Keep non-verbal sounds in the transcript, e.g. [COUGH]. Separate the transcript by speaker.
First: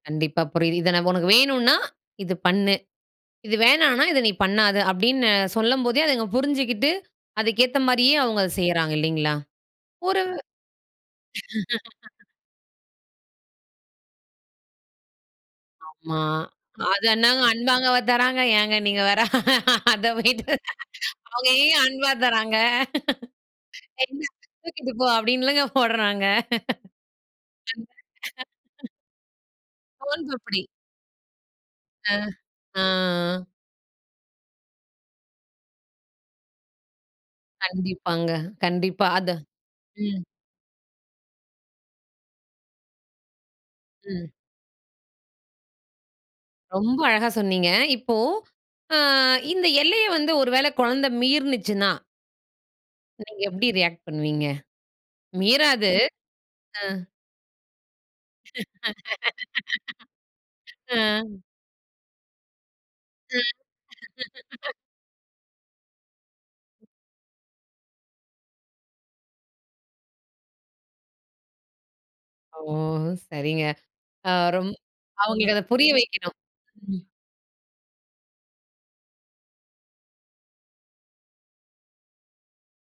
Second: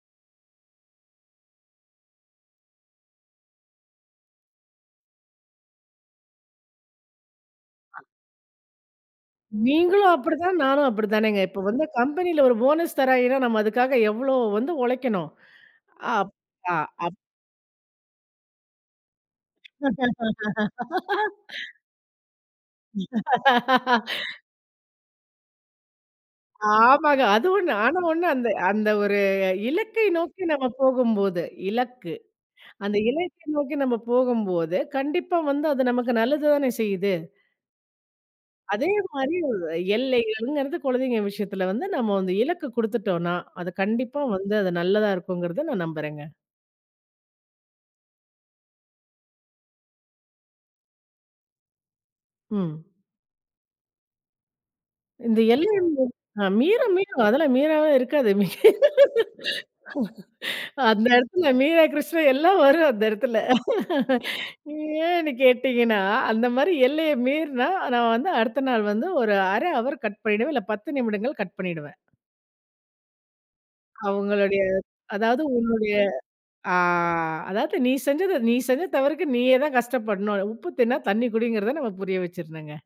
Speaker 1: கண்டிப்பா புரியிது. இதை நான் உனக்கு வேணுனா இது பண்ணு, இது வேணானா இதை நீ பண்ணாத அப்படின்னு சொல்லும்போதே அதங்க புரிஞ்சுக்கிட்டு, அதுக்குகேத்த மாரியே அவங்க அத செய்கிறாங்க இல்லைங்களா,
Speaker 2: நீங்களும்
Speaker 1: ஒரு
Speaker 2: அப்படித்தான், நானும் அப்படி தானேங்க. இப்போ வந்து
Speaker 1: [LAUGHS]
Speaker 2: கம்பெனில ஒரு போனஸ் தராய்ங்கனா நம்ம அதற்காக எவ்வளவு வந்து உழைக்கணும்.
Speaker 1: ஆமா,
Speaker 2: அப் பா
Speaker 1: அது
Speaker 2: அப்
Speaker 1: என்னங்க அன்பாகவா தராங்க ஏங்க நீங்க வேற, அத போயிட்டு. அவங்க எங்கேங்க
Speaker 2: [LAUGHS]
Speaker 1: அன்பா தராங்க என்ன
Speaker 2: [LAUGHS]
Speaker 1: தூக்கிட்டு போ அப்படின்னு இல்லைங்க போட்றாங்க.
Speaker 2: ஆமாங்க, அதுவம் நாங்க ஒண்ண இருந்து அந்த ஒரு இலக்கை நோக்கி
Speaker 1: சோன்பப்டி.
Speaker 2: நம்ம போகும்போது,
Speaker 1: ஆ,
Speaker 2: இலக்கு. அந்த
Speaker 1: ஆ.
Speaker 2: இலக்கை நோக்கி நம்ம போகும்போது கண்டிப்பா வந்து அது நமக்கு நல்லது தானே செய்யுது.
Speaker 1: கண்டிப்பாங்க,
Speaker 2: அதே
Speaker 1: கண்டிப்பா அத
Speaker 2: மாரி
Speaker 1: ம்.
Speaker 2: எல்லைகள்ங்கிறது குழந்தைங்க விஷயத்தில வந்து நம்ம வந்து இலக்கு கொடுத்துட்டோனா அது கண்டிப்பா
Speaker 1: ம்.
Speaker 2: வந்து அது நல்லதா இருக்குங்கிறத நான் நம்புறேங்க.
Speaker 1: ரொம்ப அழகா சொன்னீங்க. இப்போ ஆ, இந்த எல்லைய வந்து ஒரு வேளை குழந்த மிறுனுச்சினா
Speaker 2: ம்.
Speaker 1: நீங்க எப்படி ரியாக்ட் பண்ணுவீங்க?
Speaker 2: இந்த எல்லை என்பது
Speaker 1: மீறாது,
Speaker 2: அ
Speaker 1: அ.
Speaker 2: மீறும் மீறும் அதெல்லாம் மீறாம இருக்காது, மீறும். [LAUGHS]
Speaker 1: [LAUGHS] ஆ.
Speaker 2: அந்த இடத்தில மீரா கிருஷ்ணண் எல்லாம் வரும் அந்த இடத்தில.
Speaker 1: அ.
Speaker 2: [CHUCKLES]
Speaker 1: [LAUGHS]
Speaker 2: ஏன்னு கேட்டீங்கன்னா, அந்த மாரி எல்லைய மீறினா நான் வந்து அடுத்த நாள் வந்து ஒரு 1/2 ஹவர் கட் பண்ணிடுவேன் இல்ல 10 நிமிடங்கள் கட் பண்ணிடுவேன்.
Speaker 1: ஓ! சரிங்க அ
Speaker 2: அவங்களுடைய
Speaker 1: ரொம்
Speaker 2: அதாவது
Speaker 1: அவங்களுக்கு அத புரிய
Speaker 2: உன்னுடைய
Speaker 1: வைக்கணும்
Speaker 2: ஆ
Speaker 1: ம்.
Speaker 2: அதாவது "நீ செஞ்சது, நீ செஞ்ச தவறுக்கு, நீயே தான் கஷ்டப்படணும்." உப்பு தின்னா தண்ணி குடிங்கிறத நம்ம புரிய வச்சுரணும்ங்க.